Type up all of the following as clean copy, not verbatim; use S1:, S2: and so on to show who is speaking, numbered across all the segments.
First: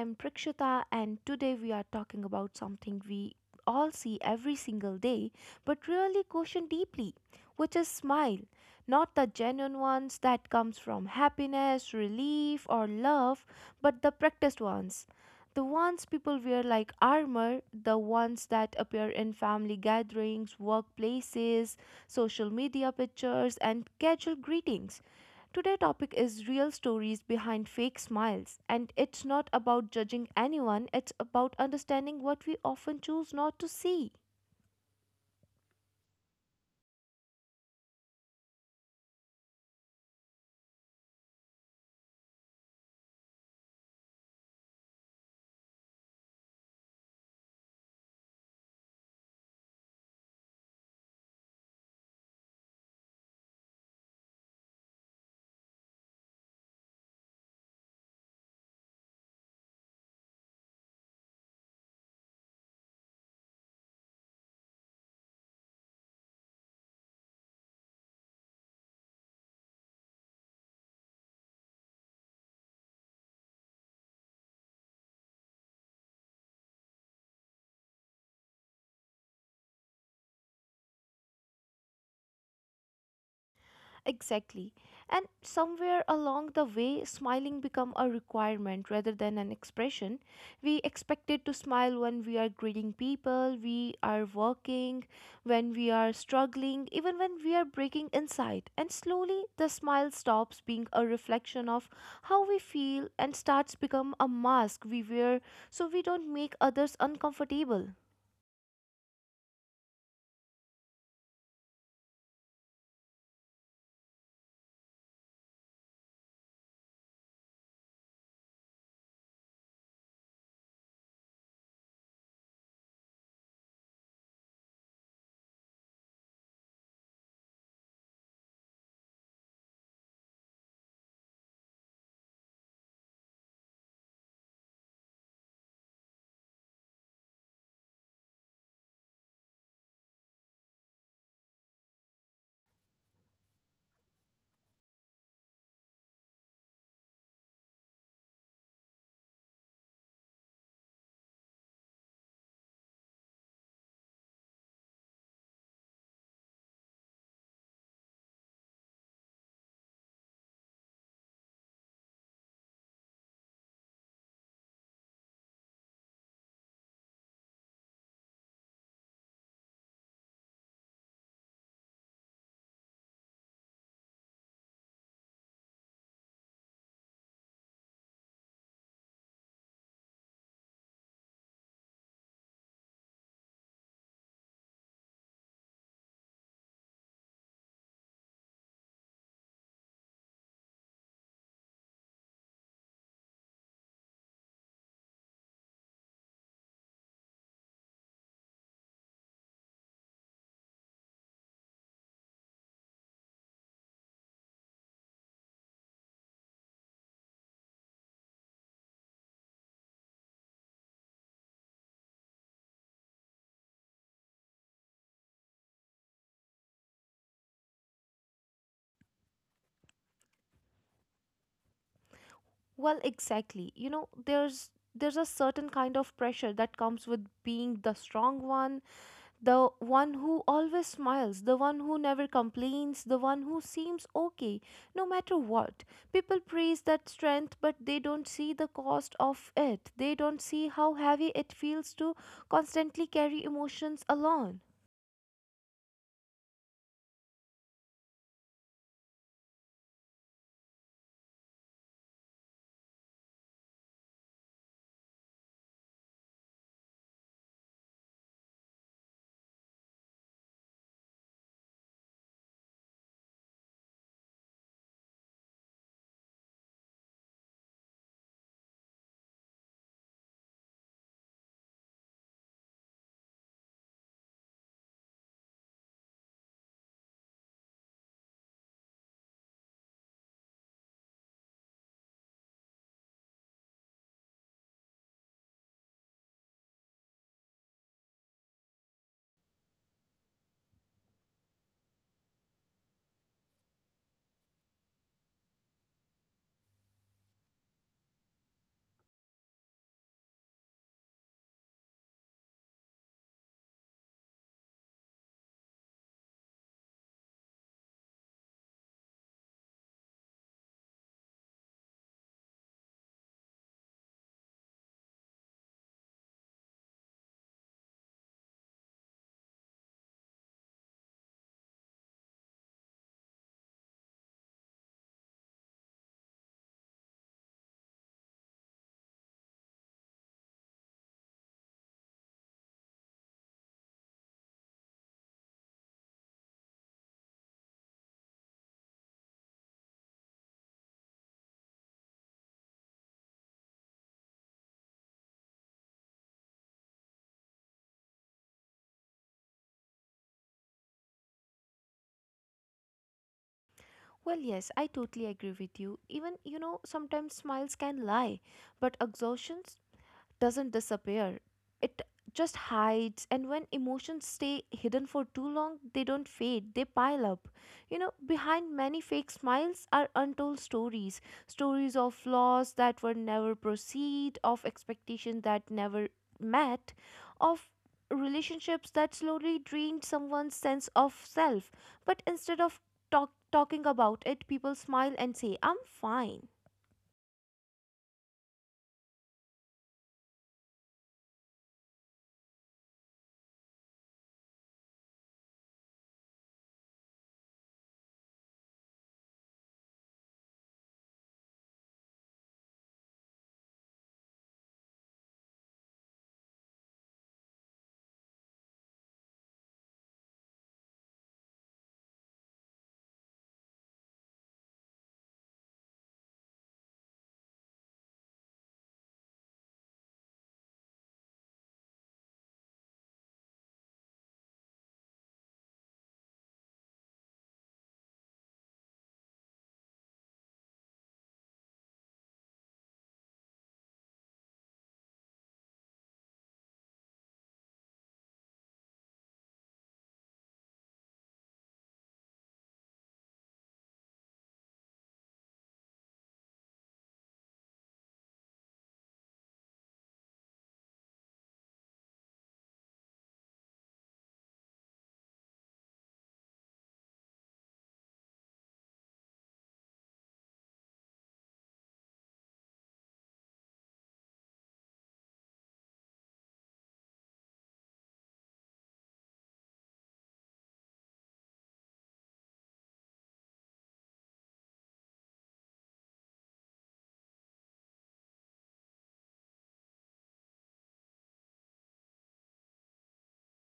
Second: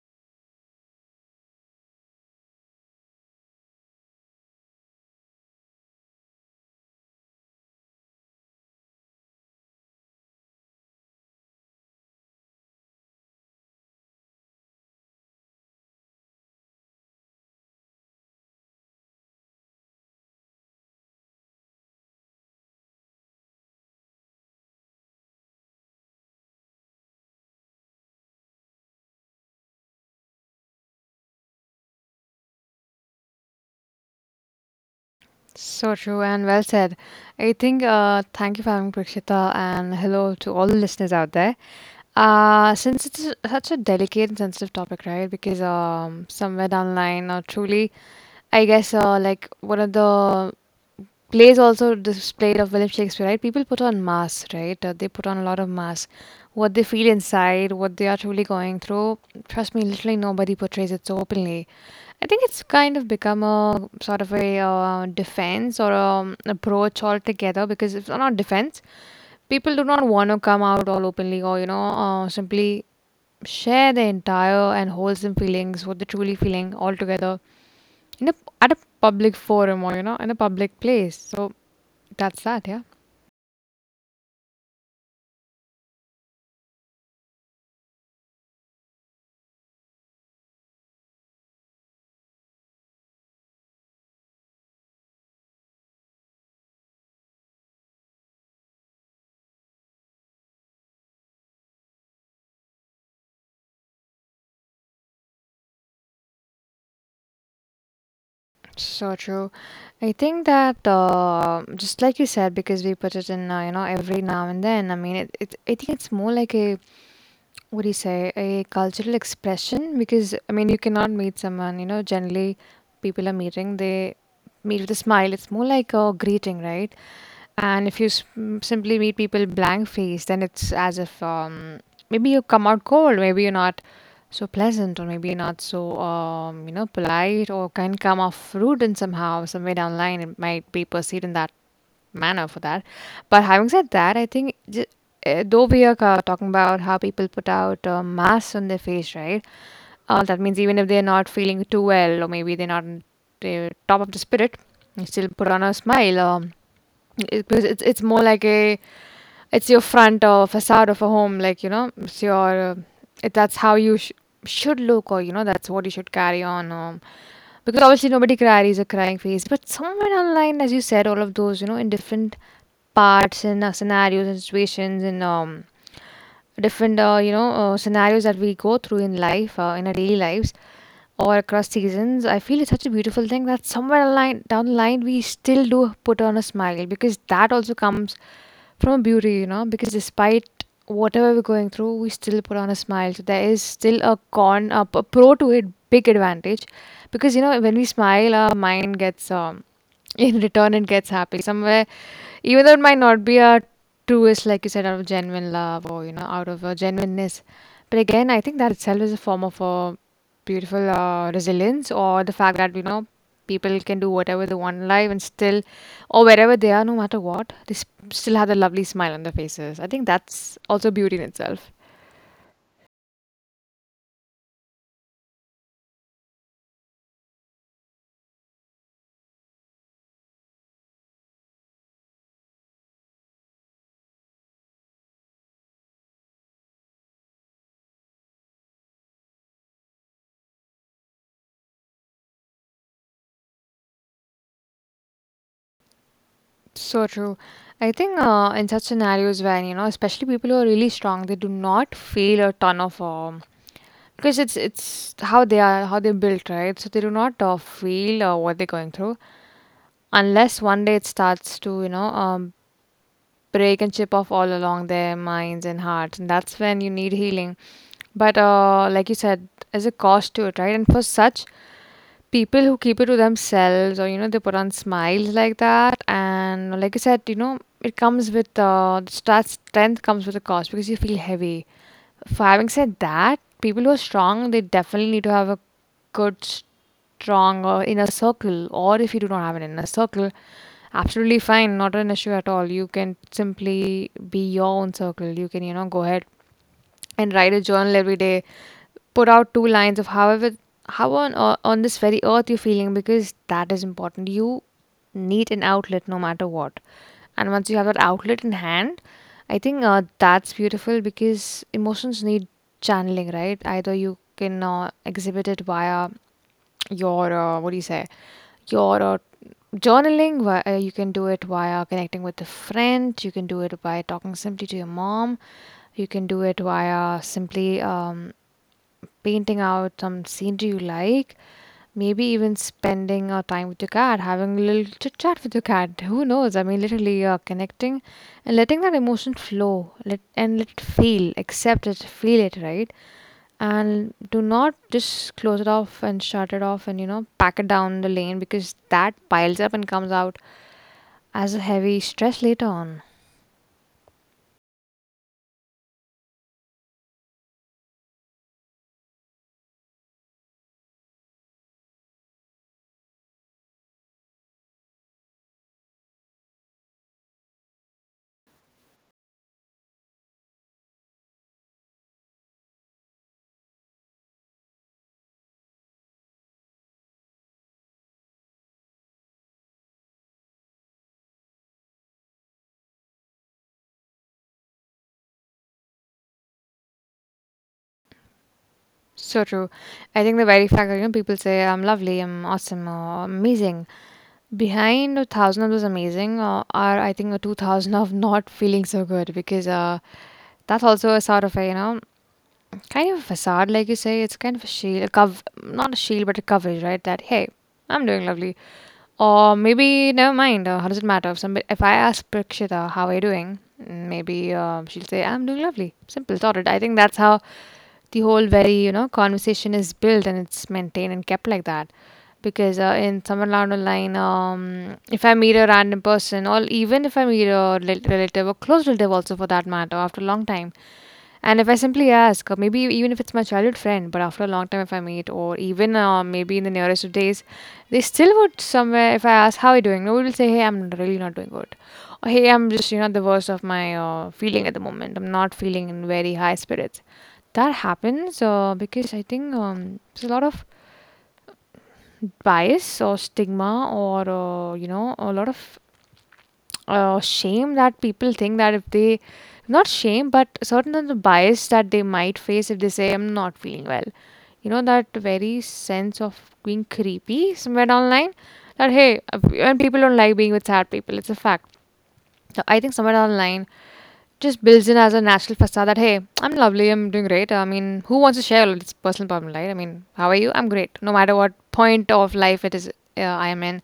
S1: am Prakshita, and today we are talking about something we all see every single day but really question deeply, which is smile. Not the genuine ones that comes from happiness, relief or love, but the practiced ones. The ones people wear like armor, the ones that appear in family gatherings, workplaces, social media pictures and casual greetings. Today topic is real stories behind fake smiles, and it's not about judging anyone. It's about understanding what we often choose not to see.
S2: So true and well said. I think thank you for having Prakshita, and hello to all the listeners out there. Since it's such a delicate and sensitive topic, right? Because somewhere down the line, or truly, like one of the plays also displayed of William Shakespeare, right? People put on masks, right? They put on a lot of masks. What they feel inside, what they are truly going through, trust me, literally nobody portrays it so openly. I think it's kind of become a sort of a defense or approach altogether, because it's not defense. People do not want to come out all openly or, you know, simply share their entire and wholesome feelings, what they're truly feeling all together in a, at a public forum or, you know, in a public place. So that's that, yeah.
S1: Exactly. And somewhere along the way, smiling become a requirement rather than an expression. We expected to smile when we are greeting people, we are working, when we are struggling, even when we are breaking inside. And slowly the smile stops being a reflection of how we feel and starts become a mask we wear so we don't make others uncomfortable.
S2: So true. I think that just like you said, because we put it in, you know, every now and then. I mean, it, it. I think it's more like a, what do you say, a cultural expression. Because I mean, you cannot meet someone. You know, generally, people are meeting. They meet with a smile. It's more like a greeting, right? And if you simply meet people blank faced, then it's as if maybe you come out cold, maybe you're not so pleasant, or maybe you're not so you know, polite, or can come off rude in somehow somewhere down the line. It might be perceived in that manner for that. But having said that, I think though we are talking about how people put out masks on their face, right? That means, even if they're not feeling too well, or maybe they're not in the top of the spirit, they still put on a smile. Because it's more like a, it's your front or facade of a home, like, you know, it's your that's how you should look, or you know, that's what you should carry on. Um, because obviously nobody carries a crying face, but somewhere online, as you said, all of those, you know, in different parts and scenarios and situations, and different you know, scenarios that we go through in life, in our daily lives or across seasons, I feel it's such a beautiful thing that somewhere along down the line we still do put on a smile, because that also comes from beauty, you know, because despite whatever we're going through we still put on a smile. So there is still a pro to it, big advantage, because you know, when we smile, our mind gets in return, it gets happy somewhere, even though it might not be a truest, like you said, out of genuine love, or you know, out of a genuineness. But again, I think that itself is a form of a beautiful resilience, or the fact that you know, people can do whatever they want in life and still, or wherever they are, no matter what, they still have the lovely smile on their faces. I think that's also beauty in itself.
S1: Well, exactly. You know, there's a certain kind of pressure that comes with being the strong one, the one who always smiles, the one who never complains, the one who seems okay no matter what. People praise that strength, but they don't see the cost of it. They don't see how heavy it feels to constantly carry emotions alone.
S2: So true. I think in such scenarios, when, you know, especially people who are really strong, they do not feel a ton of because it's how they are, how they're built, right? So they do not feel what they're going through, unless one day it starts to, you know, break and chip off all along their minds and hearts, and that's when you need healing. But like you said, there's a cost to it, right? And for such people who keep it to themselves, or you know, they put on smiles like that, and like you said, you know, it comes with that strength comes with a cost, because you feel heavy for. Having said that, people who are strong, they definitely need to have a good, strong inner circle. Or if you do not have an inner circle, absolutely fine, not an issue at all. You can simply be your own circle. You can, you know, go ahead and write a journal every day, put out two lines of however how on this very earth you're feeling, because that is important. You need an outlet, no matter what. And once you have that outlet in hand, I think that's beautiful, because emotions need channeling, right? Either you can exhibit it via your what do you say, your journaling, you can do it via connecting with a friend, you can do it by talking simply to your mom, you can do it via simply painting out some scenery you like, maybe even spending a time with your cat, having a little chit chat with your cat. Who knows? I mean, literally connecting and letting that emotion flow, and let it feel, accept it, feel it, right? And do not just close it off and shut it off and, you know, pack it down the lane, because that piles up and comes out as a heavy stress later on.
S1: Well, yes, I totally agree with you. Even, you know, sometimes smiles can lie, but exhaustion doesn't disappear. It just hides, and when emotions stay hidden for too long, they don't fade, they pile up. You know, behind many fake smiles are untold stories, stories of flaws that were never perceived, of expectations that never met, of relationships that slowly drained someone's sense of self. But instead of talking about it, people smile and say, I'm fine.
S2: So true. I think the very fact that, you know, people say I'm lovely, I'm awesome, or amazing, behind a thousand of those amazing are, I think, a 2000 of not feeling so good, because that's also a sort of a, you know, kind of a facade, like you say, it's kind of a shield, a cov not a shield, but a coverage, right? That hey, I'm doing lovely, or maybe never mind. How does it matter, if somebody, if I ask Prakshita how are you doing, mm, maybe she'll say I'm doing lovely. Simple, sorted. I think that's how the whole very, you know, conversation is built, and it's maintained and kept like that, because in someone along the line, if I meet a random person, or even if I meet a relative or close relative also, for that matter, after a long time, and if I simply ask, or maybe even if it's my childhood friend, but after a long time if I meet, or even maybe in the nearest of days, they still would somewhere, if I ask, how are you doing? Nobody will say, hey, I'm really not doing good. Or hey, I'm just, you know, the worst of my feeling at the moment. I'm not feeling in very high spirits. That happens because I think there's a lot of bias or stigma, or you know, a lot of shame that people think that if they, not shame, but certain of the bias that they might face if they say I'm not feeling well, you know, that very sense of being creepy somewhere online, that hey and people don't like being with sad people. It's a fact. So I think somewhere online just builds in as a natural facade that, hey, I'm lovely, I'm doing great. I mean, who wants to share all its personal problem, right? I mean, how are you? I'm great. No matter what point of life it is, I am in,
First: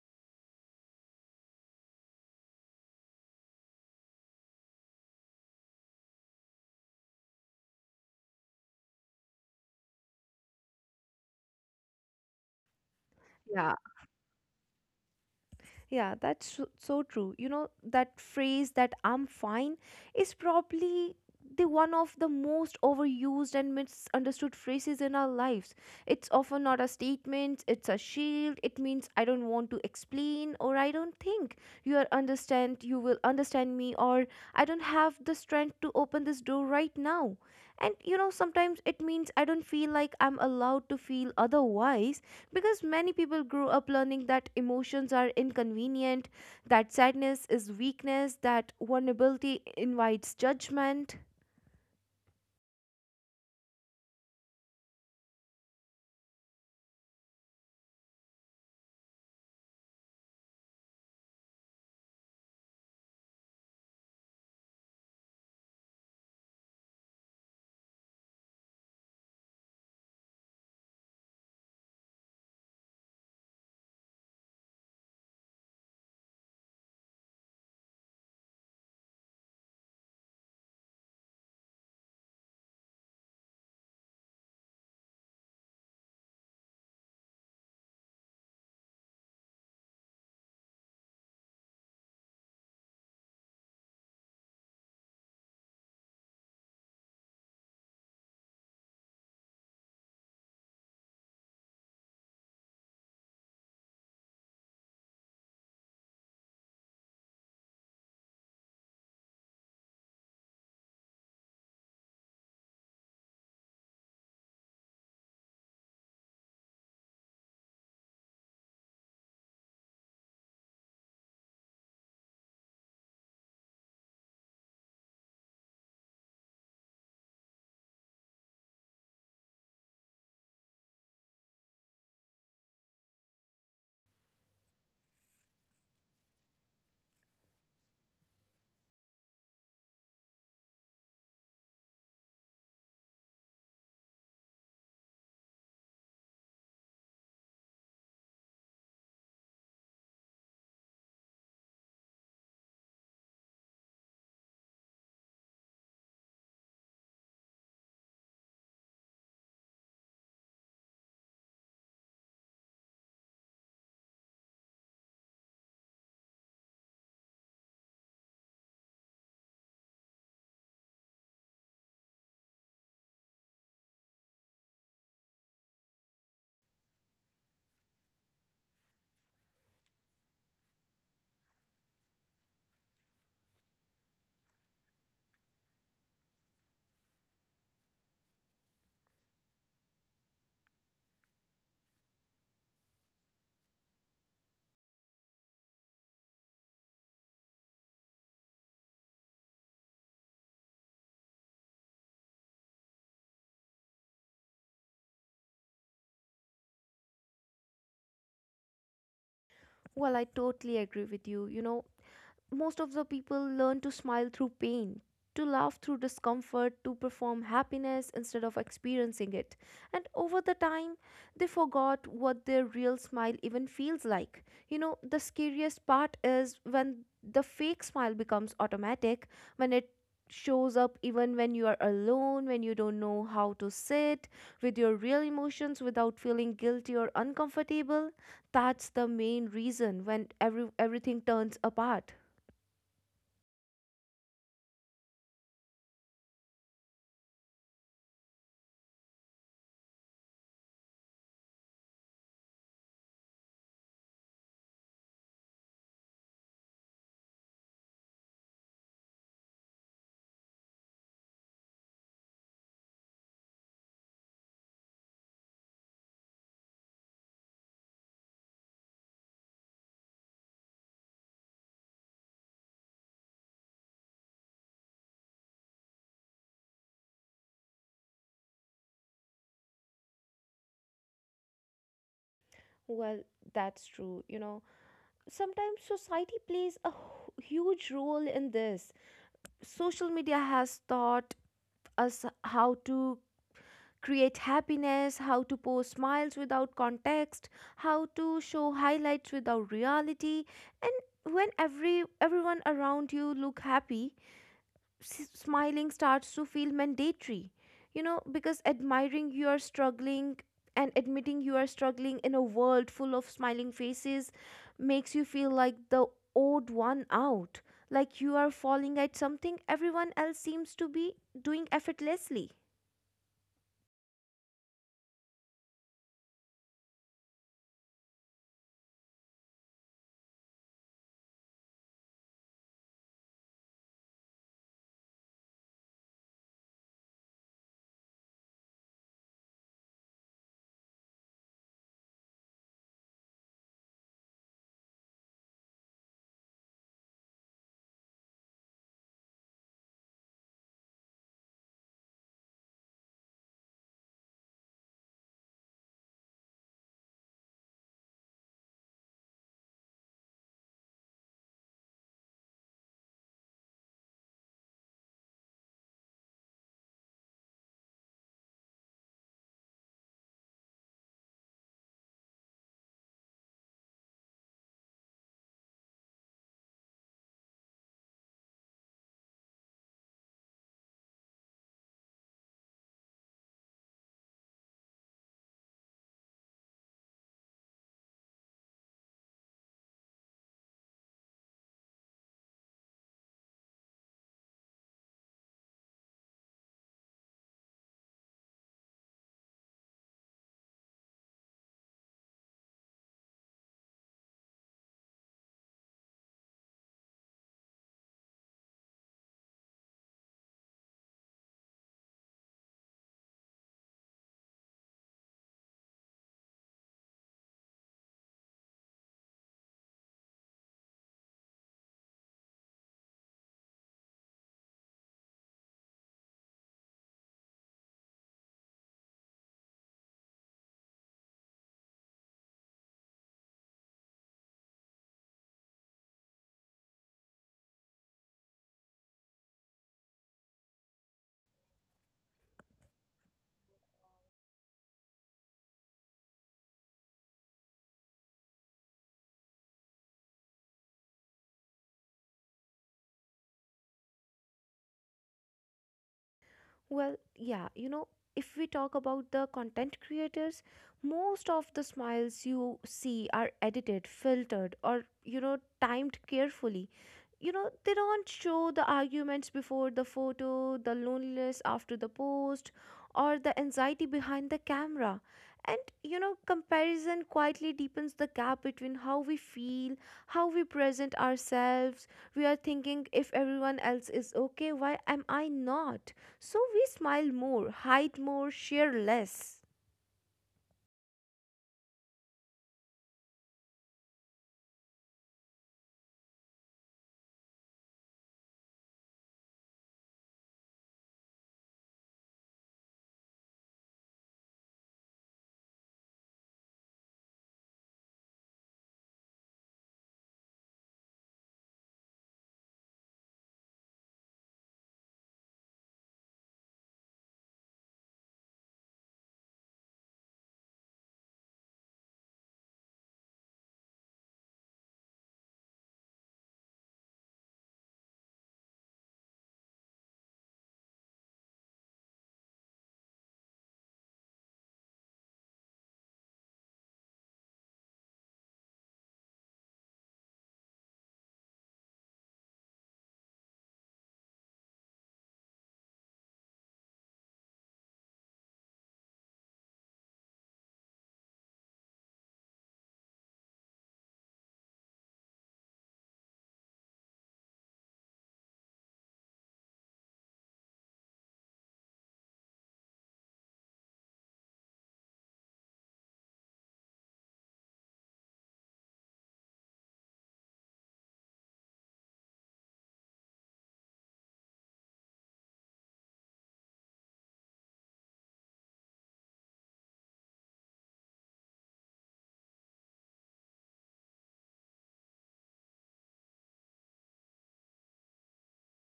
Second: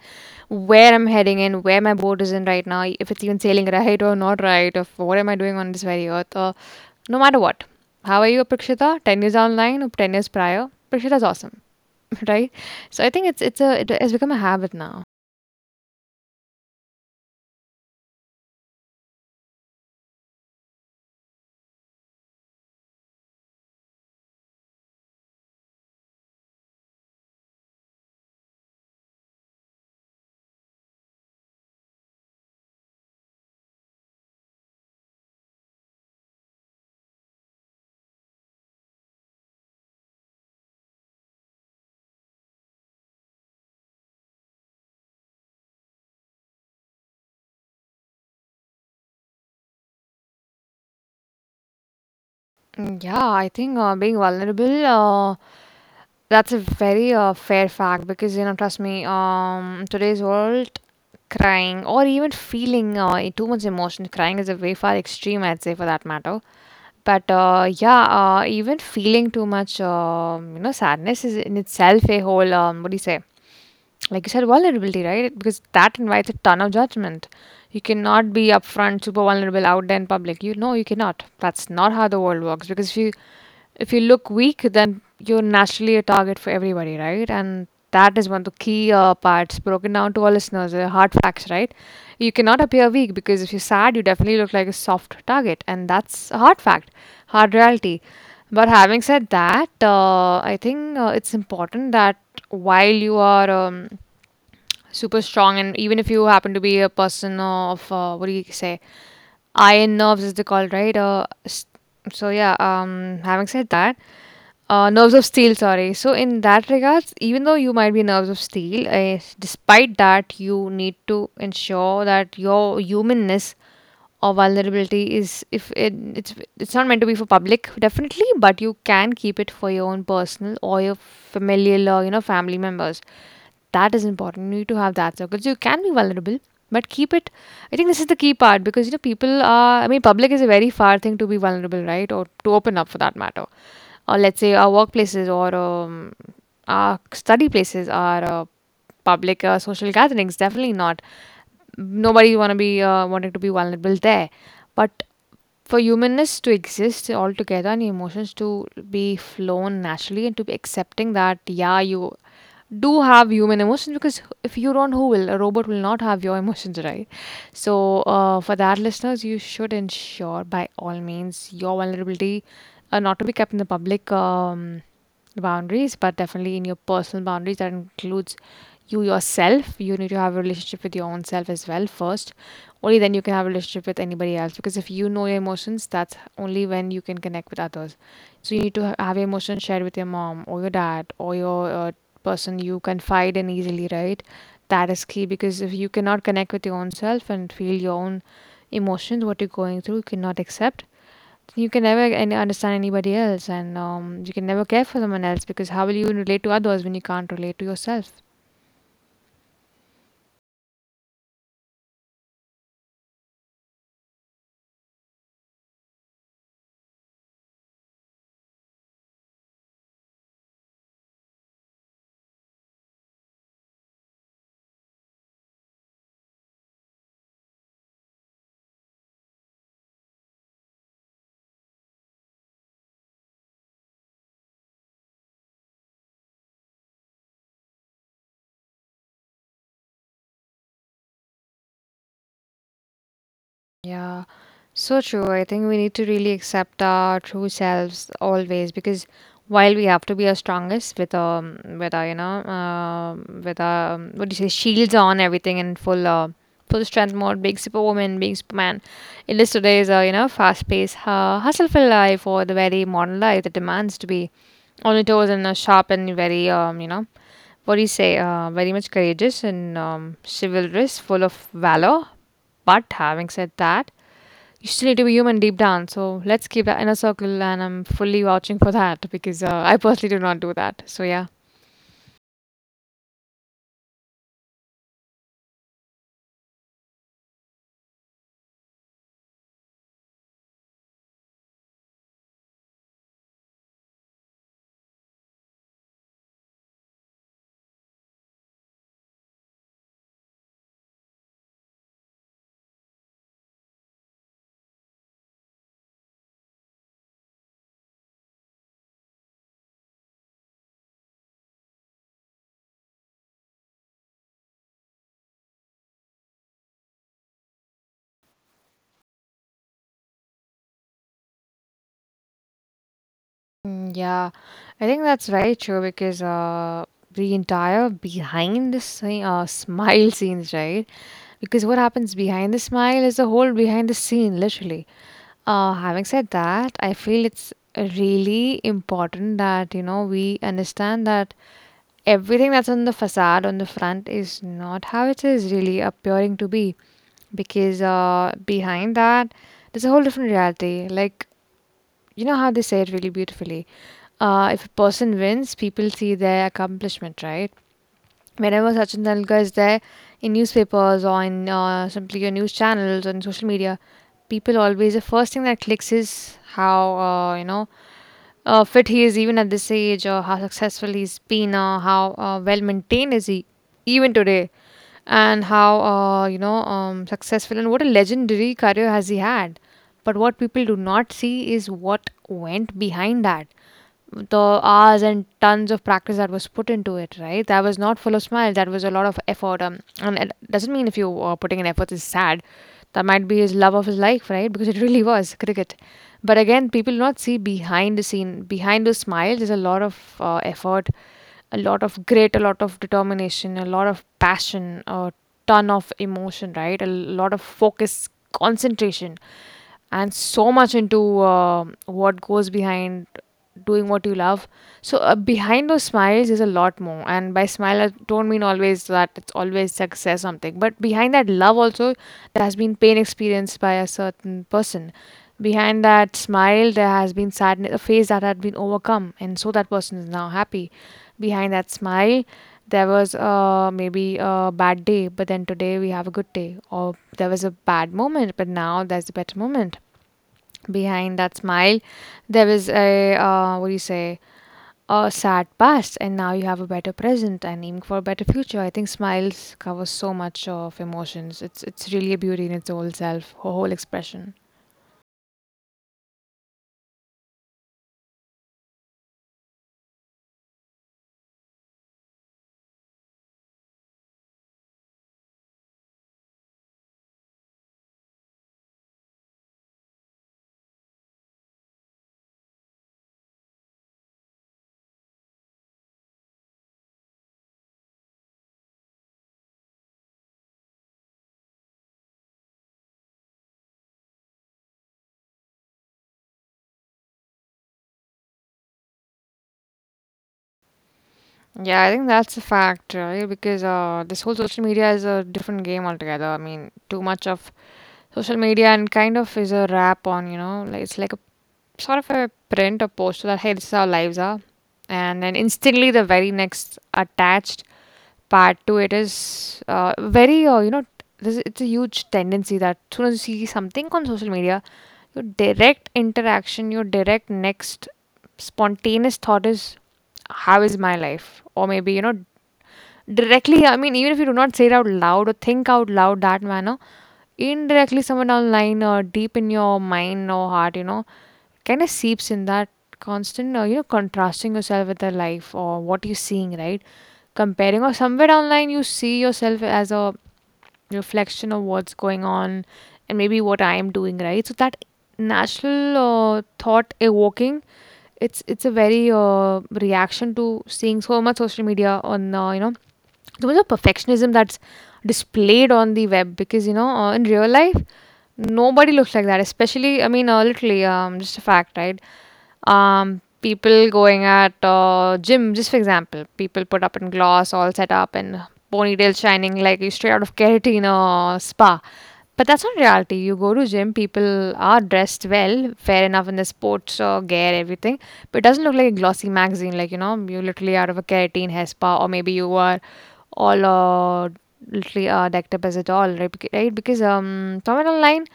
S2: where I'm heading in, where my boat is in right now, if it's even sailing right or not right, or what am I doing on this very earth, or no matter what. How are you, Prakshita? 10 years online or 10 years prior? Prakshita's awesome, right? So I think it has become a habit now.
S1: Yeah, that's so, so true. You know, that phrase that I'm fine is probably the one of the most overused and misunderstood phrases in our lives. It's often not a statement, it's a shield. It means I don't want to explain, or I don't think you will understand me, or I don't have the strength to open this door right now. And you know, sometimes it means I don't feel like I'm allowed to feel otherwise because many people grew up learning that emotions are inconvenient, that sadness is weakness, that vulnerability invites judgment.
S2: Mm, yeah, I think being vulnerable that's a very fair fact, because you know, trust me, today's world, crying, or even feeling too much emotion, crying is a very far extreme, I'd say, for that matter. But yeah, even feeling too much, you know, sadness is in itself a whole, what do you say? Like you said, vulnerability, right? Because that invites a ton of judgment. You cannot be upfront, super vulnerable out there in public. You know, you cannot. That's not how the world works. Because if you look weak, then you're naturally a target for everybody, right? And that is one of the key parts broken down to our listeners, the hard facts, right? You cannot appear weak, because if you're sad, you definitely look like a soft target, and that's a hard fact, hard reality. But having said that, I think it's important that while you are super strong, and even if you happen to be a person of what do you say, iron nerves is the call, right? Having said that. Nerves of steel, sorry. So in that regards, even though you might be nerves of steel, despite that, you need to ensure that your humanness or vulnerability is, if it, it's not meant to be for public, definitely, but you can keep it for your own personal or your familial or family members. That is important. You need to have that circle. So you can be vulnerable, but keep it. I think this is the key part, because people are. I mean, public is a very far thing to be vulnerable, right? Or to open up, for that matter. Or let's say our workplaces, or our study places, our public, social gatherings. Definitely not. Nobody want to be wanting to be vulnerable there, but for humanness to exist altogether and emotions to be flown naturally, and to be accepting that, yeah, you do have human emotions. Because if you don't, who will? A robot will not have your emotions, right? So for that, listeners, you should ensure by all means your vulnerability not to be kept in the public boundaries, but definitely in your personal boundaries. That includes you yourself. You need to have a relationship with your own self as well first. Only then you can have a relationship with anybody else, because if you know your emotions, that's only when you can connect with others. So you need to have your emotions shared with your mom, or your dad, or your person you confide in easily, right? That is key, because if you cannot connect with your own self and feel your own emotions, what you're going through, you cannot accept. You can never understand anybody else, and you can never care for someone else, because how will you relate to others when you can't relate to yourself?
S1: Well, I totally agree with you. You know, most of the people learn to smile through pain, to laugh through discomfort, to perform happiness instead of experiencing it. And over the time, they forgot what their real smile even feels like. You know, the scariest part is when the fake smile becomes automatic, when it shows up even when you are alone, when you don't know how to sit with your real emotions without feeling guilty or uncomfortable. That's the main reason when everything turns apart.
S2: Yeah, so true. I think we need to really accept our true selves always, because while we have to be our strongest with our what do you say shields on, everything in full strength mode, being superwoman, being superman. It is today's fast paced, hustle filled life, or the very modern life, that demands to be on your toes and sharp, and very you know what do you say very much courageous, and chivalrous, full of valor. But having said that, you still need to be human deep down. So let's keep that in a circle, and I'm fully vouching for that, because I personally do not do that. So yeah.
S1: Well, that's true. You know, sometimes society plays a huge role in this. Social media has taught us how to create happiness, how to post smiles without context, how to show highlights without reality, and when everyone around you look happy, smiling starts to feel mandatory, you know, because admiring you are struggling and admitting you are struggling in a world full of smiling faces makes you feel like the odd one out, like you are falling at something everyone else seems to be doing effortlessly.
S2: Mm, yeah, I think that's very true, because the entire behind the scene, smile scenes, right? Because what happens behind the smile is the whole behind the scene, literally. Having said that, I feel it's really important that, we understand that everything that's on the facade, on the front, is not how it is really appearing to be, because behind that, there's a whole different reality. Like, how they say it really beautifully, if a person wins, people see their accomplishment, right? Whenever Sachin Tendulkar is there in newspapers, or in simply your news channels on social media, people always, the first thing that clicks is how fit he is even at this age, or how successful he's been, or how well maintained is he even today, and how successful, and what a legendary career has he had. But what people do not see is what went behind that: the hours and tons of practice that was put into it, right? That was not full of smiles. That was a lot of effort. And it doesn't mean if you are putting in effort is sad. That might be his love of his life, right? Because it really was cricket. But again, people do not see behind the scene. Behind the smile, there's a lot of effort, a lot of grit, a lot of determination, a lot of passion, a ton of emotion, right? A lot of focus, concentration, and so much into what goes behind doing what you love. So behind those smiles is a lot more. And by smile, I don't mean always that it's always success something, but behind that love also, there has been pain experienced by a certain person. Behind that smile, there has been sadness, a phase that had been overcome, and so that person is now happy. Behind that smile, there was maybe a bad day, but then today we have a good day. Or there was a bad moment, but now there's a better moment. Behind that smile, there was a what do you say? A sad past, and now you have a better present, and aiming for a better future. I think smiles cover so much of emotions. It's really a beauty in its whole self, her whole expression.
S1: Well, yeah, you know, if we talk about the content creators, most of the smiles you see are edited, filtered, or, you know, timed carefully. You know, they don't show the arguments before the photo, the loneliness after the post, or the anxiety behind the camera. And, you know, comparison quietly deepens the gap between how we feel, how we present ourselves. We are thinking, if everyone else is okay, why am I not? So we smile more, hide more, share less.
S2: Yeah, I think that's a fact, right? Because this whole social media is a different game altogether. I mean, too much of social media, and kind of is a wrap on, like, it's like a sort of a print or poster that, hey, this is how lives are. And then instantly, the very next attached part to it is very, this it's a huge tendency that, soon as you see something on social media, your direct interaction, your direct next spontaneous thought is, how is my life, or maybe. Directly, I mean, even if you do not say it out loud or think out loud that manner, indirectly, somewhere down the line, or deep in your mind or heart, kind of seeps in, that constant, contrasting yourself with the life or what you're seeing, right? Comparing, or somewhere down the line you see yourself as a reflection of what's going on, and maybe what I am doing, right? So that natural thought evoking, it's a very reaction to seeing so much social media, on so much of perfectionism that's displayed on the web, because in real life nobody looks like that. Especially, I mean, literally, just a fact, right? People going at gym, just for example, people put up in gloss, all set up, and ponytail shining like you straight out of keratin or spa. But that's not reality. You go to gym, people are dressed well, fair enough, in the sports gear, everything, but it doesn't look like a glossy magazine, like, you literally out of a keratin hair spa, or maybe you are all literally decked up as a doll, right? Because somewhere online,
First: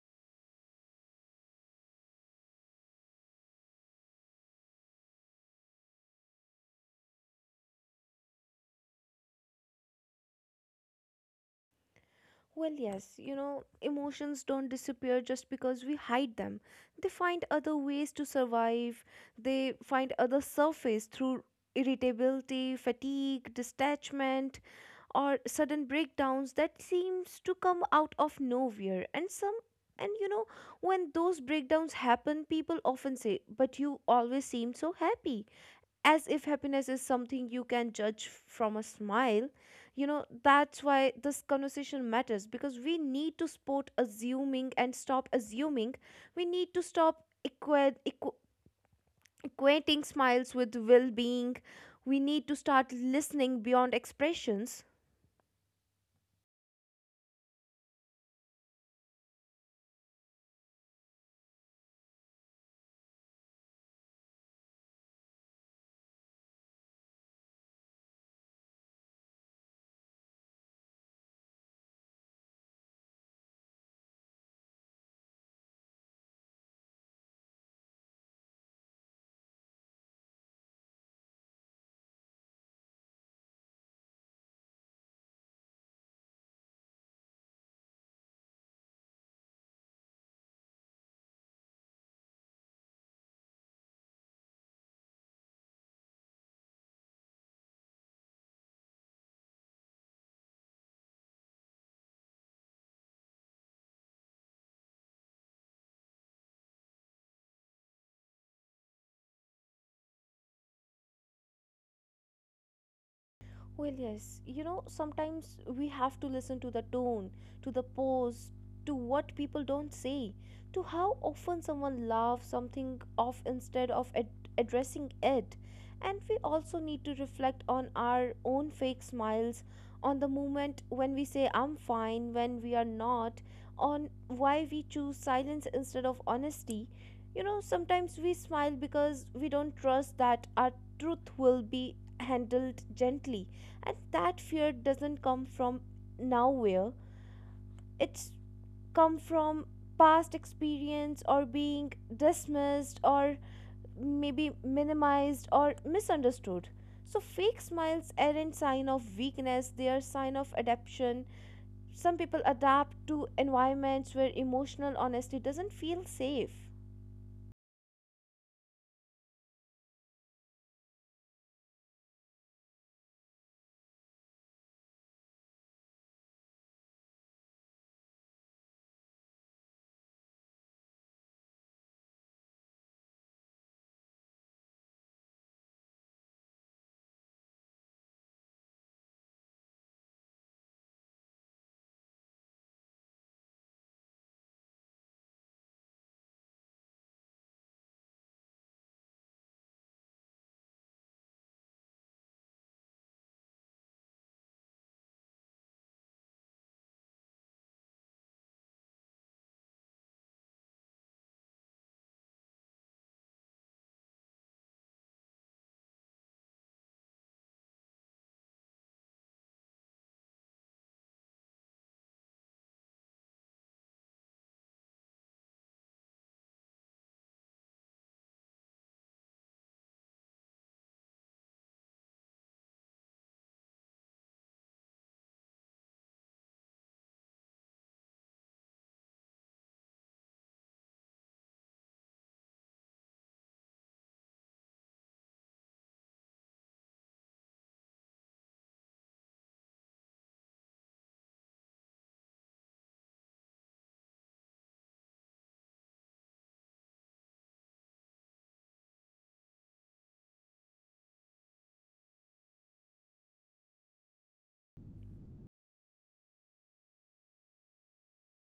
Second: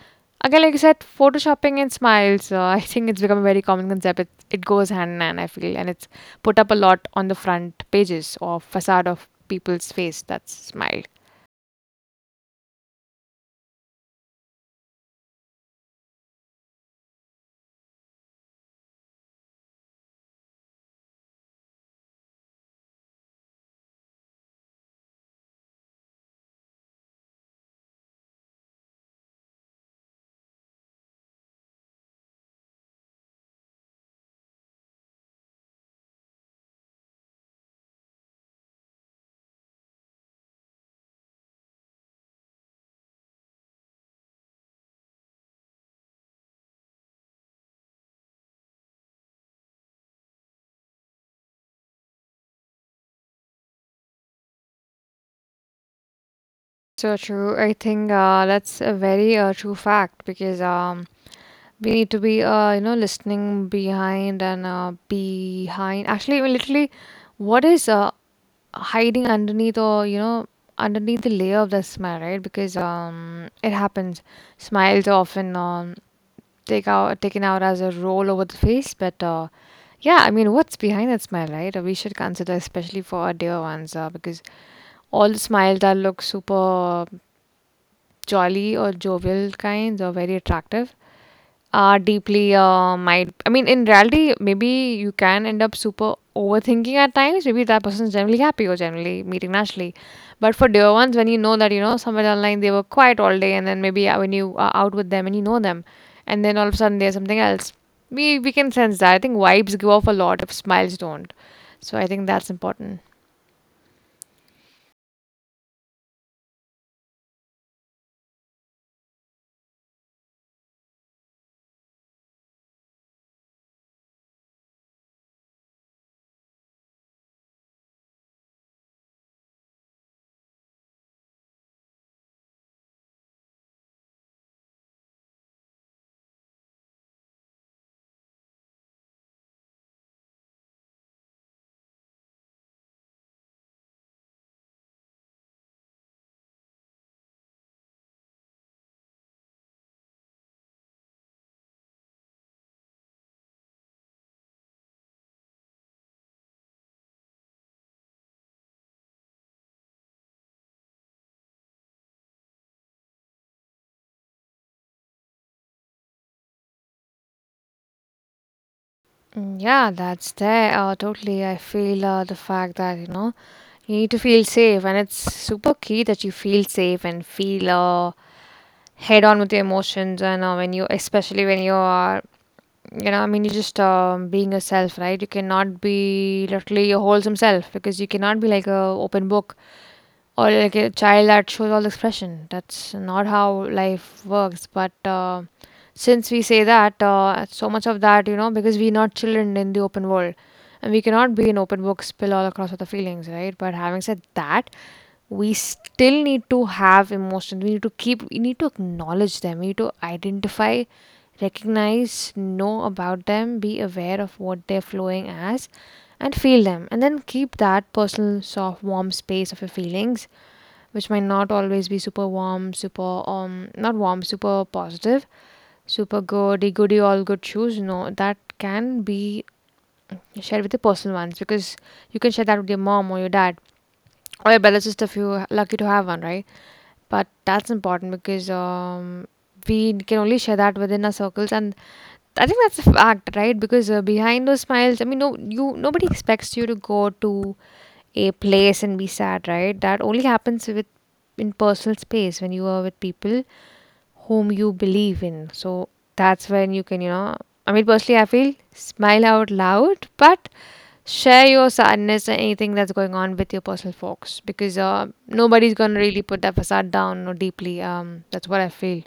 S2: again, like you said, photoshopping and smiles, I think it's become a very common concept. It goes hand in hand, I feel, and it's put up a lot on the front pages or facade of people's face that's smiled.
S1: Well, yes, you know, emotions don't disappear just because we hide them. They find other ways to survive, they find other surface through irritability, fatigue, detachment, or sudden breakdowns that seems to come out of nowhere. And some, and you know, when those breakdowns happen, people often say, But you always seem so happy, as if happiness is something you can judge from a smile. You know, that's why this conversation matters, because we need to spot assuming and stop assuming. We need to stop equating smiles with well-being. We need to start listening beyond expressions.
S2: So true. I think that's a very true fact, because we need to be, listening behind, and behind. Actually, even literally, what is hiding underneath or, you know, underneath the layer of the smile, right? Because it happens. Smiles are often taken out as a roll over the face, but yeah, I mean, what's behind that smile, right? We should consider, especially for our dear ones, because all the smiles that look super jolly, or jovial kinds, or very attractive, are deeply might, I mean, in reality maybe you can end up super overthinking at times. Maybe that person is generally happy, or generally meeting naturally, but for dear ones, when you know that, somewhere online they were quiet all day, and then maybe when you are out with them and you know them, and then all of a sudden there's something else, we can sense that. I think vibes give off a lot if smiles don't. So I think that's important.
S1: Well, yes, you know, sometimes we have to listen to the tone, to the pose, to what people don't say, to how often someone laughs something off instead of addressing it. And we also need to reflect on our own fake smiles, on the moment when we say I'm fine, when we are not, on why we choose silence instead of honesty. You know, sometimes we smile because we don't trust that our truth will be handled gently, and that fear doesn't come from nowhere. It's come from past experience, or being dismissed, or maybe minimized or misunderstood. So fake smiles aren't sign of weakness, they are sign of adaptation. Some people adapt to environments where emotional honesty doesn't feel safe.
S2: Mm, yeah, that's there, totally, I feel. The fact that, you need to feel safe, and it's super key that you feel safe, and feel head on with your emotions. And when especially when you are, I mean, you just being yourself, right? You cannot be literally your wholesome self, because you cannot be like a open book, or like a child that shows all expression. That's not how life works. But since we say that, so much of that, because we're not children in the open world, and we cannot be an open book, spill all across with the feelings, right? But having said that, we still need to have emotions. We need to keep. We need to acknowledge them. We need to identify recognize, know about them, be aware of what they're flowing as, and feel them. And then keep that personal, soft, warm space of your feelings, which might not always be super warm, super, not warm, super positive, super goody, goody, all good shoes. No, that can be shared with the personal ones because you can share that with your mom or your dad, or your brother's sister if you're lucky to have one, right? But that's important because we can only share that within our circles, and I think that's a fact, right? Because behind those smiles, I mean, no, you nobody expects you to go to a place and be sad, right? That only happens with in personal space when you are with people whom you believe in. So that's when you can. I mean, personally, I feel smile out loud, but share your sadness and anything that's going on with your personal folks because nobody's gonna really put that facade down or deeply. That's what I feel.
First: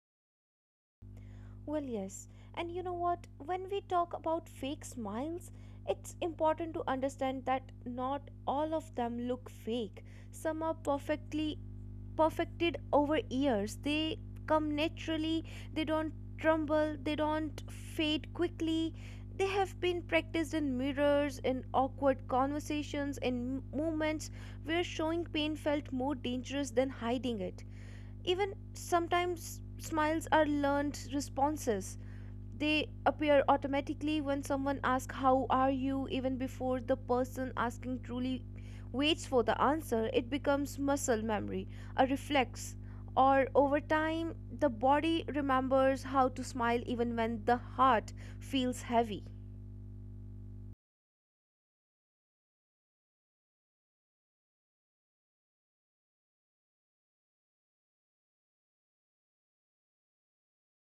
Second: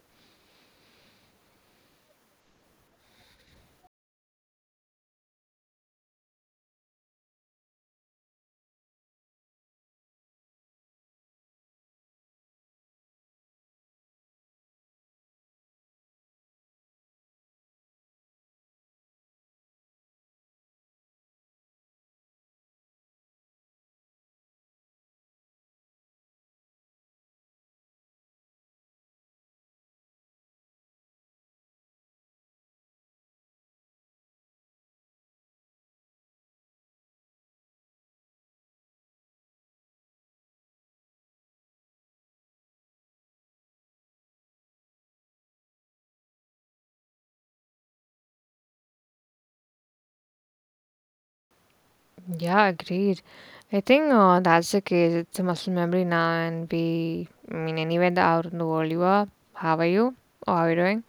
S1: Well, yes. And you know what? When we talk about fake smiles, it's important to understand that not all of them look fake. Some are perfectly perfected over years. They come naturally, they don't tremble, they don't fade quickly. They have been practiced in mirrors, in awkward conversations, in moments where showing pain felt more dangerous than hiding it. Even sometimes smiles are learned responses. They appear automatically when someone asks how are you, even before the person asking truly waits for the answer. It becomes muscle memory, a reflex, or over time the body remembers how to smile even when the heart feels heavy.
S2: Yeah, agreed. I think that's the case. It's a muscle memory now, and be I mean anywhere the out in the world you are. How are you? Oh, how are you doing?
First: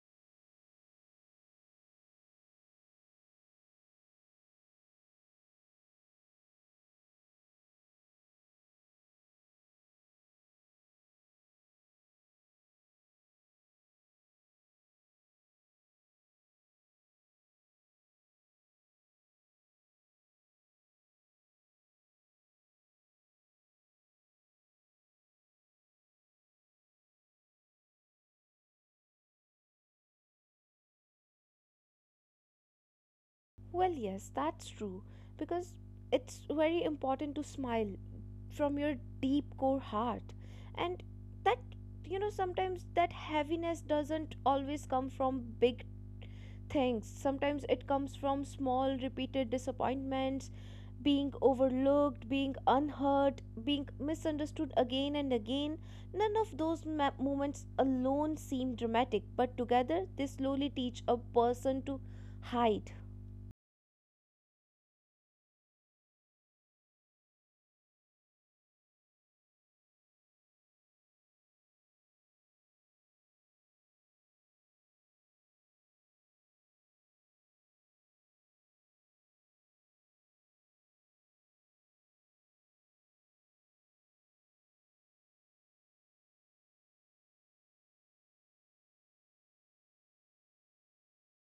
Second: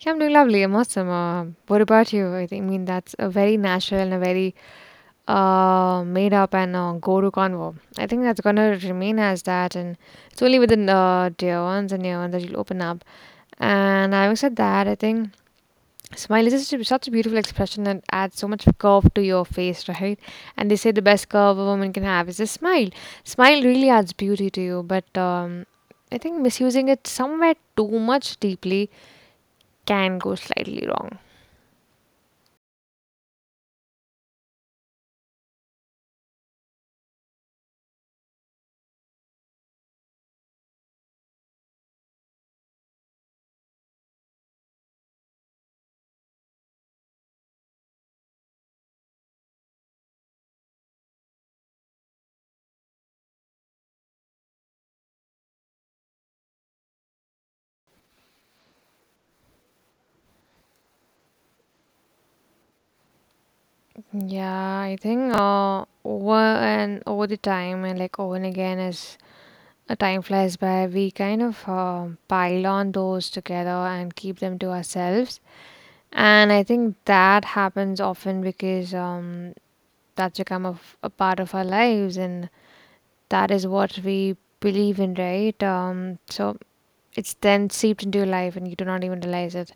S2: Yeah, I'm doing lovely. I'm awesome. What about you? I think I mean that's a very natural and a very made up and go to convo. I think that's gonna remain as that, and it's only with the dear ones and near ones that you'll open up. And having said that, I think smile is such a, such a beautiful expression that adds so much curve to your face, right? And they say the best curve a woman can have is a smile. Smile really adds beauty to you, but I think misusing it somewhere too much deeply can go slightly wrong.
S1: Well, yes, that's true, because it's very important to smile from your deep core heart. And that, you know, sometimes that heaviness doesn't always come from big things. Sometimes it comes from small, repeated disappointments, being overlooked, being unheard, being misunderstood again and again. None of those moments alone seem dramatic, but together they slowly teach a person to hide.
S2: Yeah, I think over and over the time and like over and again as a time flies by, we kind of pile on those together and keep them to ourselves. And I think that happens often because that's become a, a part of our lives, and that is what we believe in, right? So it's then seeped into your life, and you do not even realize it.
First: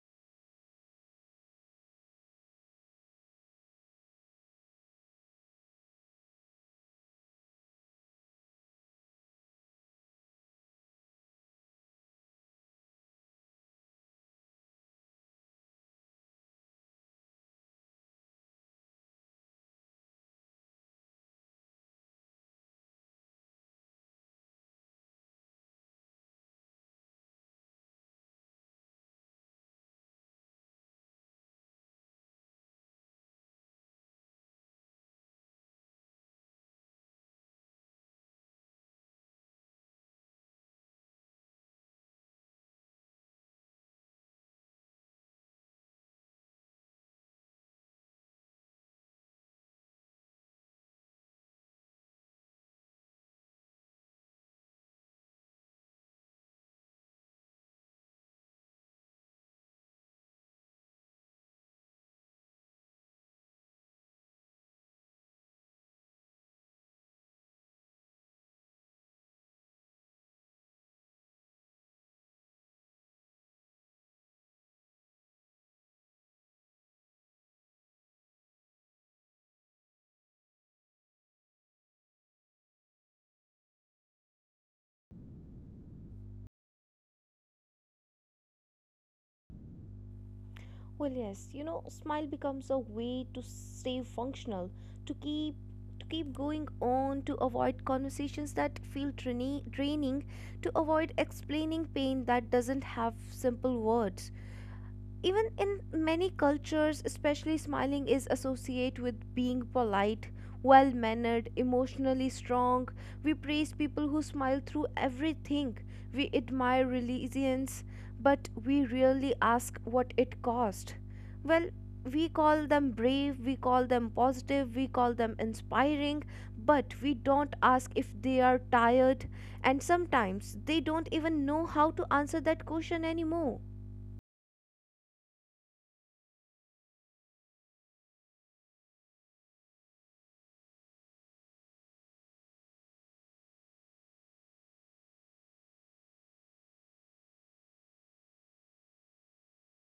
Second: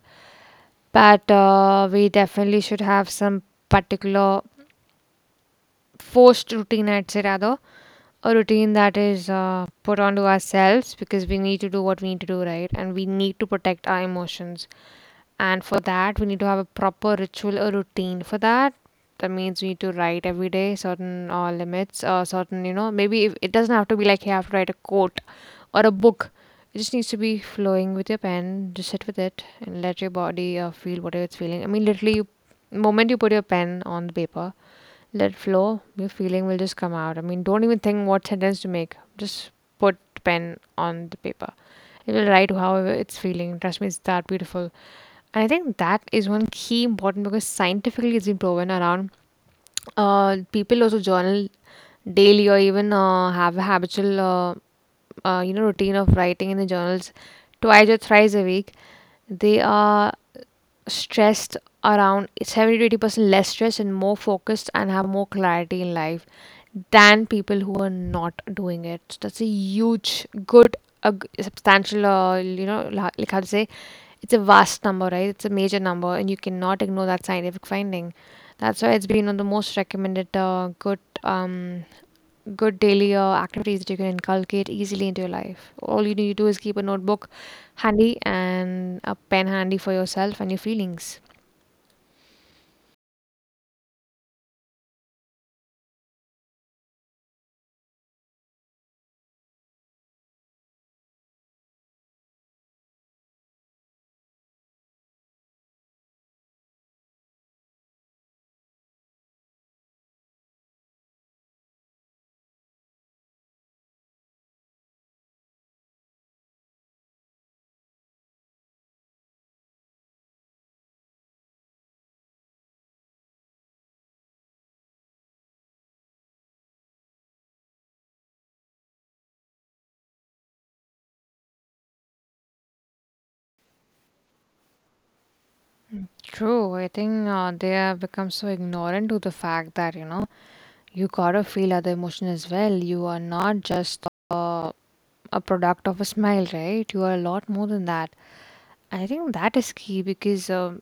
S2: But we definitely should have some particular forced routine, I'd say, rather, a routine that is put onto ourselves because we need to do what we need to do, right? And we need to protect our emotions. And for that, we need to have a proper ritual or routine for that. That means we need to write every day certain limits or certain, you know, maybe if, it doesn't have to be like you have to write a quote or a book. It just needs to be flowing with your pen. Just sit with it and let your body feel whatever it's feeling. I mean, literally, you, moment you put your pen on the paper, let it flow. Your feeling will just come out. I mean, don't even think what sentence to make, just put pen on the paper. It will write however it's feeling. Trust me, it's that beautiful. And I think that is one key important because scientifically it's been proven around people also journal daily or even have a habitual you know routine of writing in the journals twice or thrice a week, they are stressed around 70-80% less stressed and more focused and have more clarity in life than people who are not doing it. So that's a huge, good, substantial, you know, like how to say, it's a vast number, right? It's a major number, and you cannot ignore that scientific finding. That's why it's been one of the most recommended good good daily activities that you can inculcate easily into your life. All you need to do is keep a notebook handy and a pen handy for yourself and your feelings.
S1: Well, yes, you know, smile becomes a way to stay functional, to keep to keep going on, to avoid conversations that feel draining, to avoid explaining pain that doesn't have simple words. Even in many cultures especially, smiling is associated with being polite, well mannered, emotionally strong. We praise people who smile through everything. We admire resilience, but we rarely ask what it cost. Well, we call them brave, we call them positive, we call them inspiring, but we don't ask if they are tired, and sometimes they don't even know how to answer that question anymore.
S2: True. I think they have become so ignorant to the fact that, you know, you gotta feel other emotion as well. You are not just uh, a product of a smile, right? You are a lot more than that. I think that is key because,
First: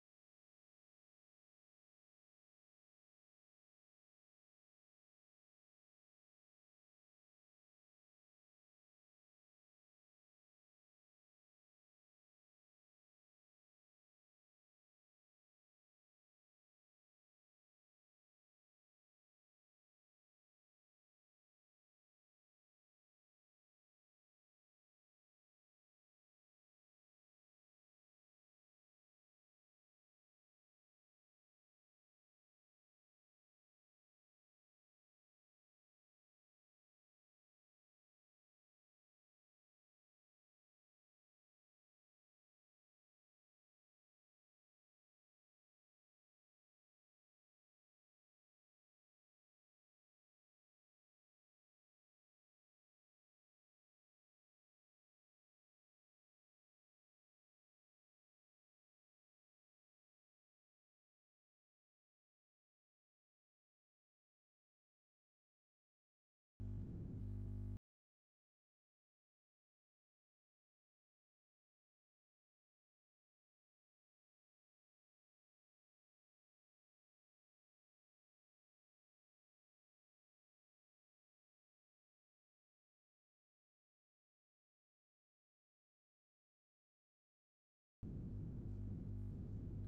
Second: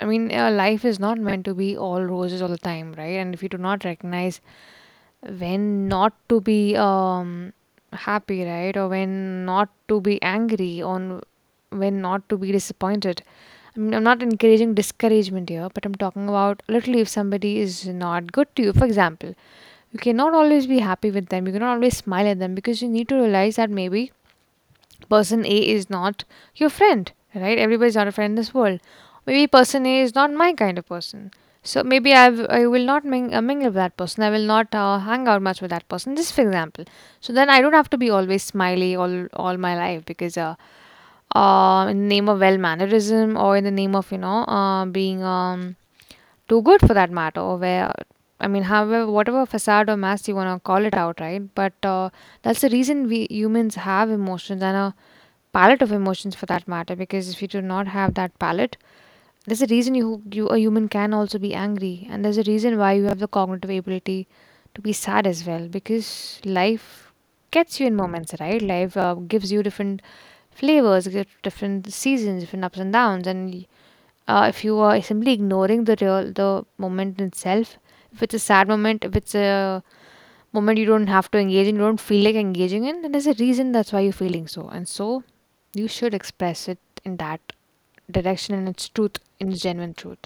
S2: I mean, life is not meant to be all roses all the time, right? And if you do not recognize when not to be happy, right? Or when not to be angry, on when not to be disappointed. I mean, I'm not encouraging discouragement here, but I'm talking about literally if somebody is not good to you, for example, you cannot always be happy with them, you cannot always smile at them because you need to realize that maybe person A is not your friend, right? Everybody's not a friend in this world. Maybe person A is not my kind of person. So maybe I will not mingle with that person. I will not hang out much with that person. Just for example. So then I don't have to be always smiley all my life because in the name of well mannerism or in the name of you know being too good for that matter or where I mean however whatever facade or mask you wanna call it out right but that's the reason we humans have emotions and palette of emotions for that matter because if you do not have that palette there's a reason you a human can also be angry and there's a reason why you have the cognitive ability to be sad as well because life gets you in moments right life gives you different flavors gives different seasons different ups and downs and if you are simply ignoring the moment itself if it's a sad moment if it's a moment you don't have to engage in, you don't feel like engaging in, then there's a reason that's why you're feeling so. And so you should express it in that direction and its truth, in its genuine truth.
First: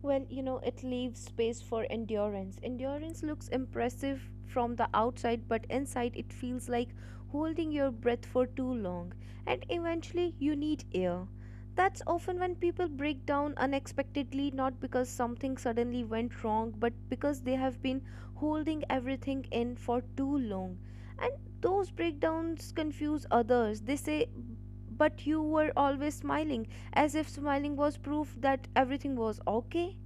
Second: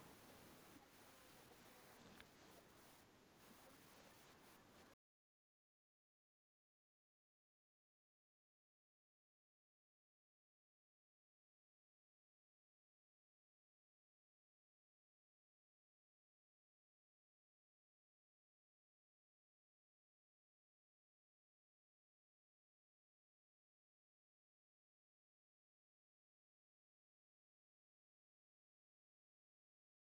S1: Well, you know, it leaves space for endurance. Endurance looks impressive from the outside, but inside it feels like holding your breath for too long, and eventually you need air. That's often when people break down unexpectedly, not because something suddenly went wrong, but because they have been holding everything in for too long. And those breakdowns confuse others. They say, But you were always smiling, as if smiling was proof that everything was okay.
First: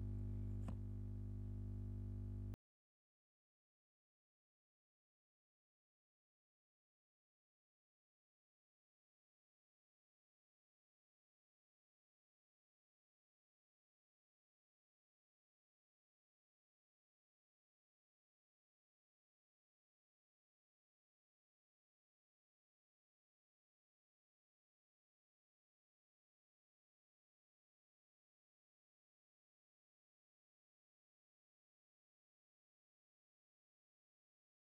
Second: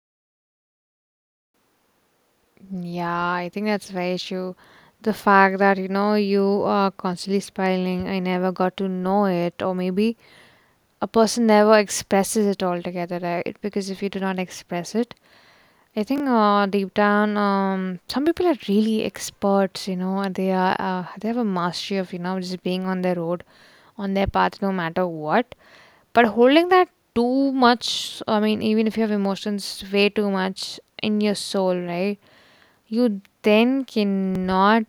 S2: Yeah, I think that's very issue. The fact that, you know, you are constantly spiraling, I never got to know it, or maybe a person never expresses it altogether, right? Because if you do not express it, I think deep down, some people are really experts, you know, and they have a mastery of, you know, just being on their own. On their path no matter what. But holding that too much, I mean, even if you have emotions way too much in your soul, right? You then cannot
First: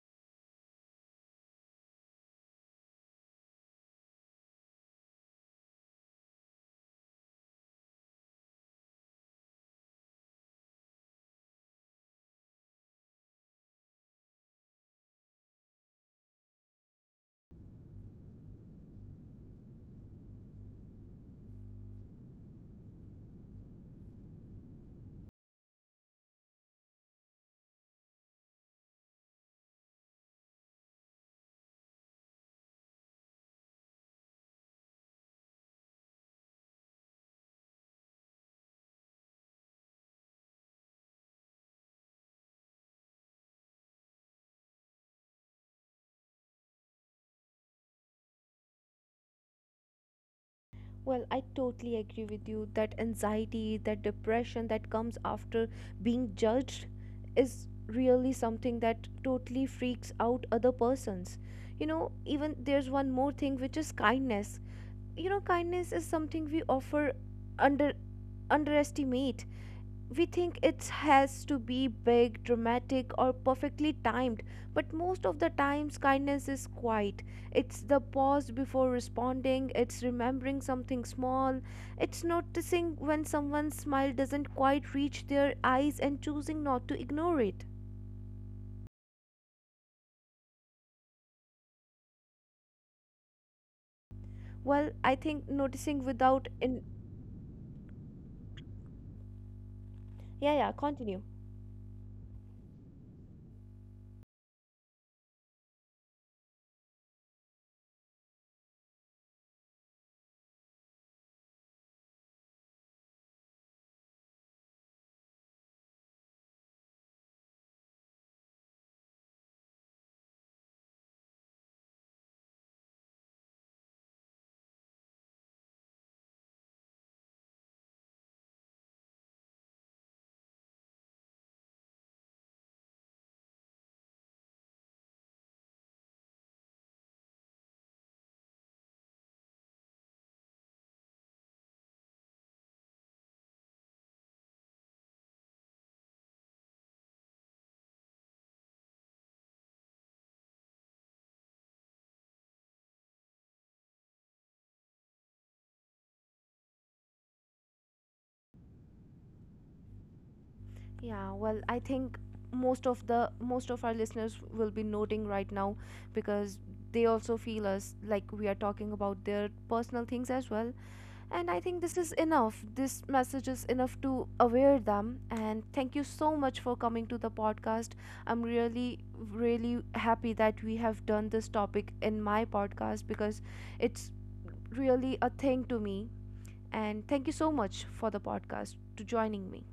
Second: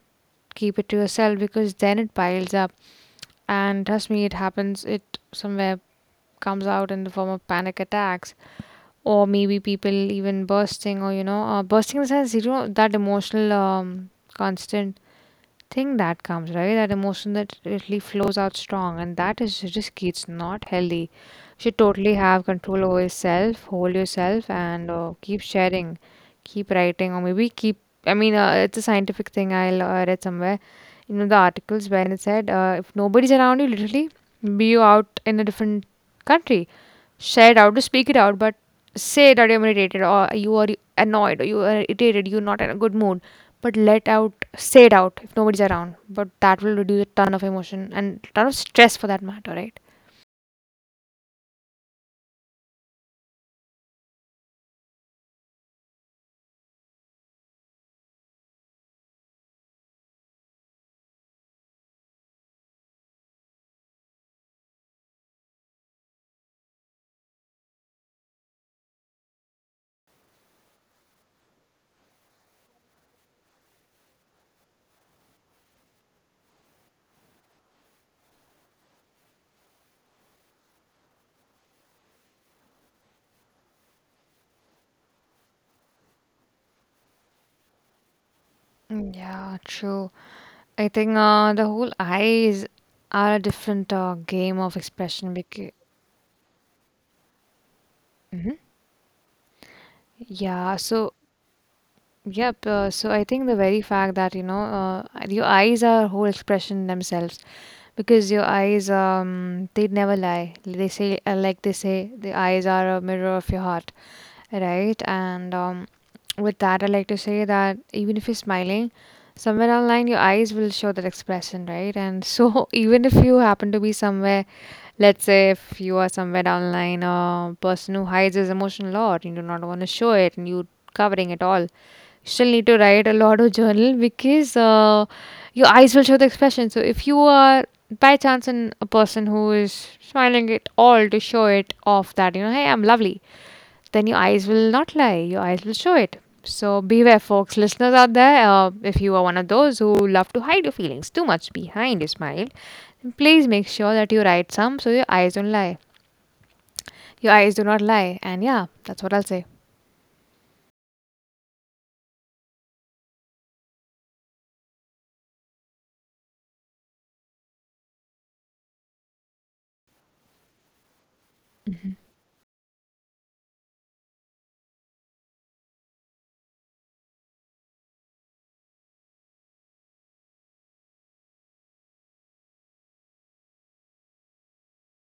S2: keep it to yourself because then it piles up. And trust me, it happens, it somewhere comes out in the form of panic attacks or maybe people even bursting or you know bursting in the sense you know that emotional constant thing that comes, right? That emotion that really flows out strong, and that is risky. It's not healthy. You should totally have control over yourself, hold yourself, and keep sharing, keep writing, or maybe keep. I mean, it's a scientific thing. I read somewhere, you know, the articles where it said if nobody's around you, literally, be you out in a different country, share it out, to speak it out, but say that you're irritated or you are annoyed or you are irritated, you're not in a good mood but let out say it out if nobody's around but that will reduce a ton of emotion and ton of stress for that matter right.
S1: Well, I totally agree with you that anxiety, that depression that comes after being judged is really something that totally freaks out other persons. You know, even there's one more thing which is kindness. You know, kindness is something we offer under underestimate. We think it has to be big, dramatic, or perfectly timed, but most of the times kindness is quiet. It's the pause before responding, it's remembering something small, it's noticing when someone's smile doesn't quite reach their eyes and choosing not to ignore it.
S2: Yeah, true. I think the whole
S1: Well, I
S2: eyes
S1: think noticing
S2: are a
S1: without
S2: different
S1: in.
S2: game of expression because
S1: Yeah, yeah, continue.
S2: mhm. Yeah, so yep, so I think the very fact that you know your eyes are whole expression themselves because your eyes they never lie. They say like they say the eyes are a mirror of your heart. Right, and with that, I like to say that even if you're smiling, somewhere online your eyes will show that expression, right? And so, even if you happen to be somewhere, let's say if you are somewhere online, a person who hides his emotion a lot, you do not want to show it, and you covering it all, you still need to write a lot of journal because your eyes will show the expression. So, if you are by chance in a person who is smiling it all to show it off that you know, hey, I'm lovely, then your eyes will not lie. Your eyes will show it. So beware, folks. Listeners out there, if you are one of those who love to hide your feelings too much behind a smile, then please make sure that you write some so your eyes don't lie.
S1: Yeah, well, I
S2: Your
S1: think
S2: eyes do not lie. And yeah,
S1: most
S2: that's
S1: of
S2: what
S1: our
S2: I'll say.
S1: listeners will be noting right now, because they also feel us like we are talking about their personal things as well. And I think this is enough. This message is enough to aware them. And thank you so much for coming to the podcast. I'm really, really happy that we have done this topic in my podcast, because it's really a thing to me. And thank you so much for the podcast to joining me.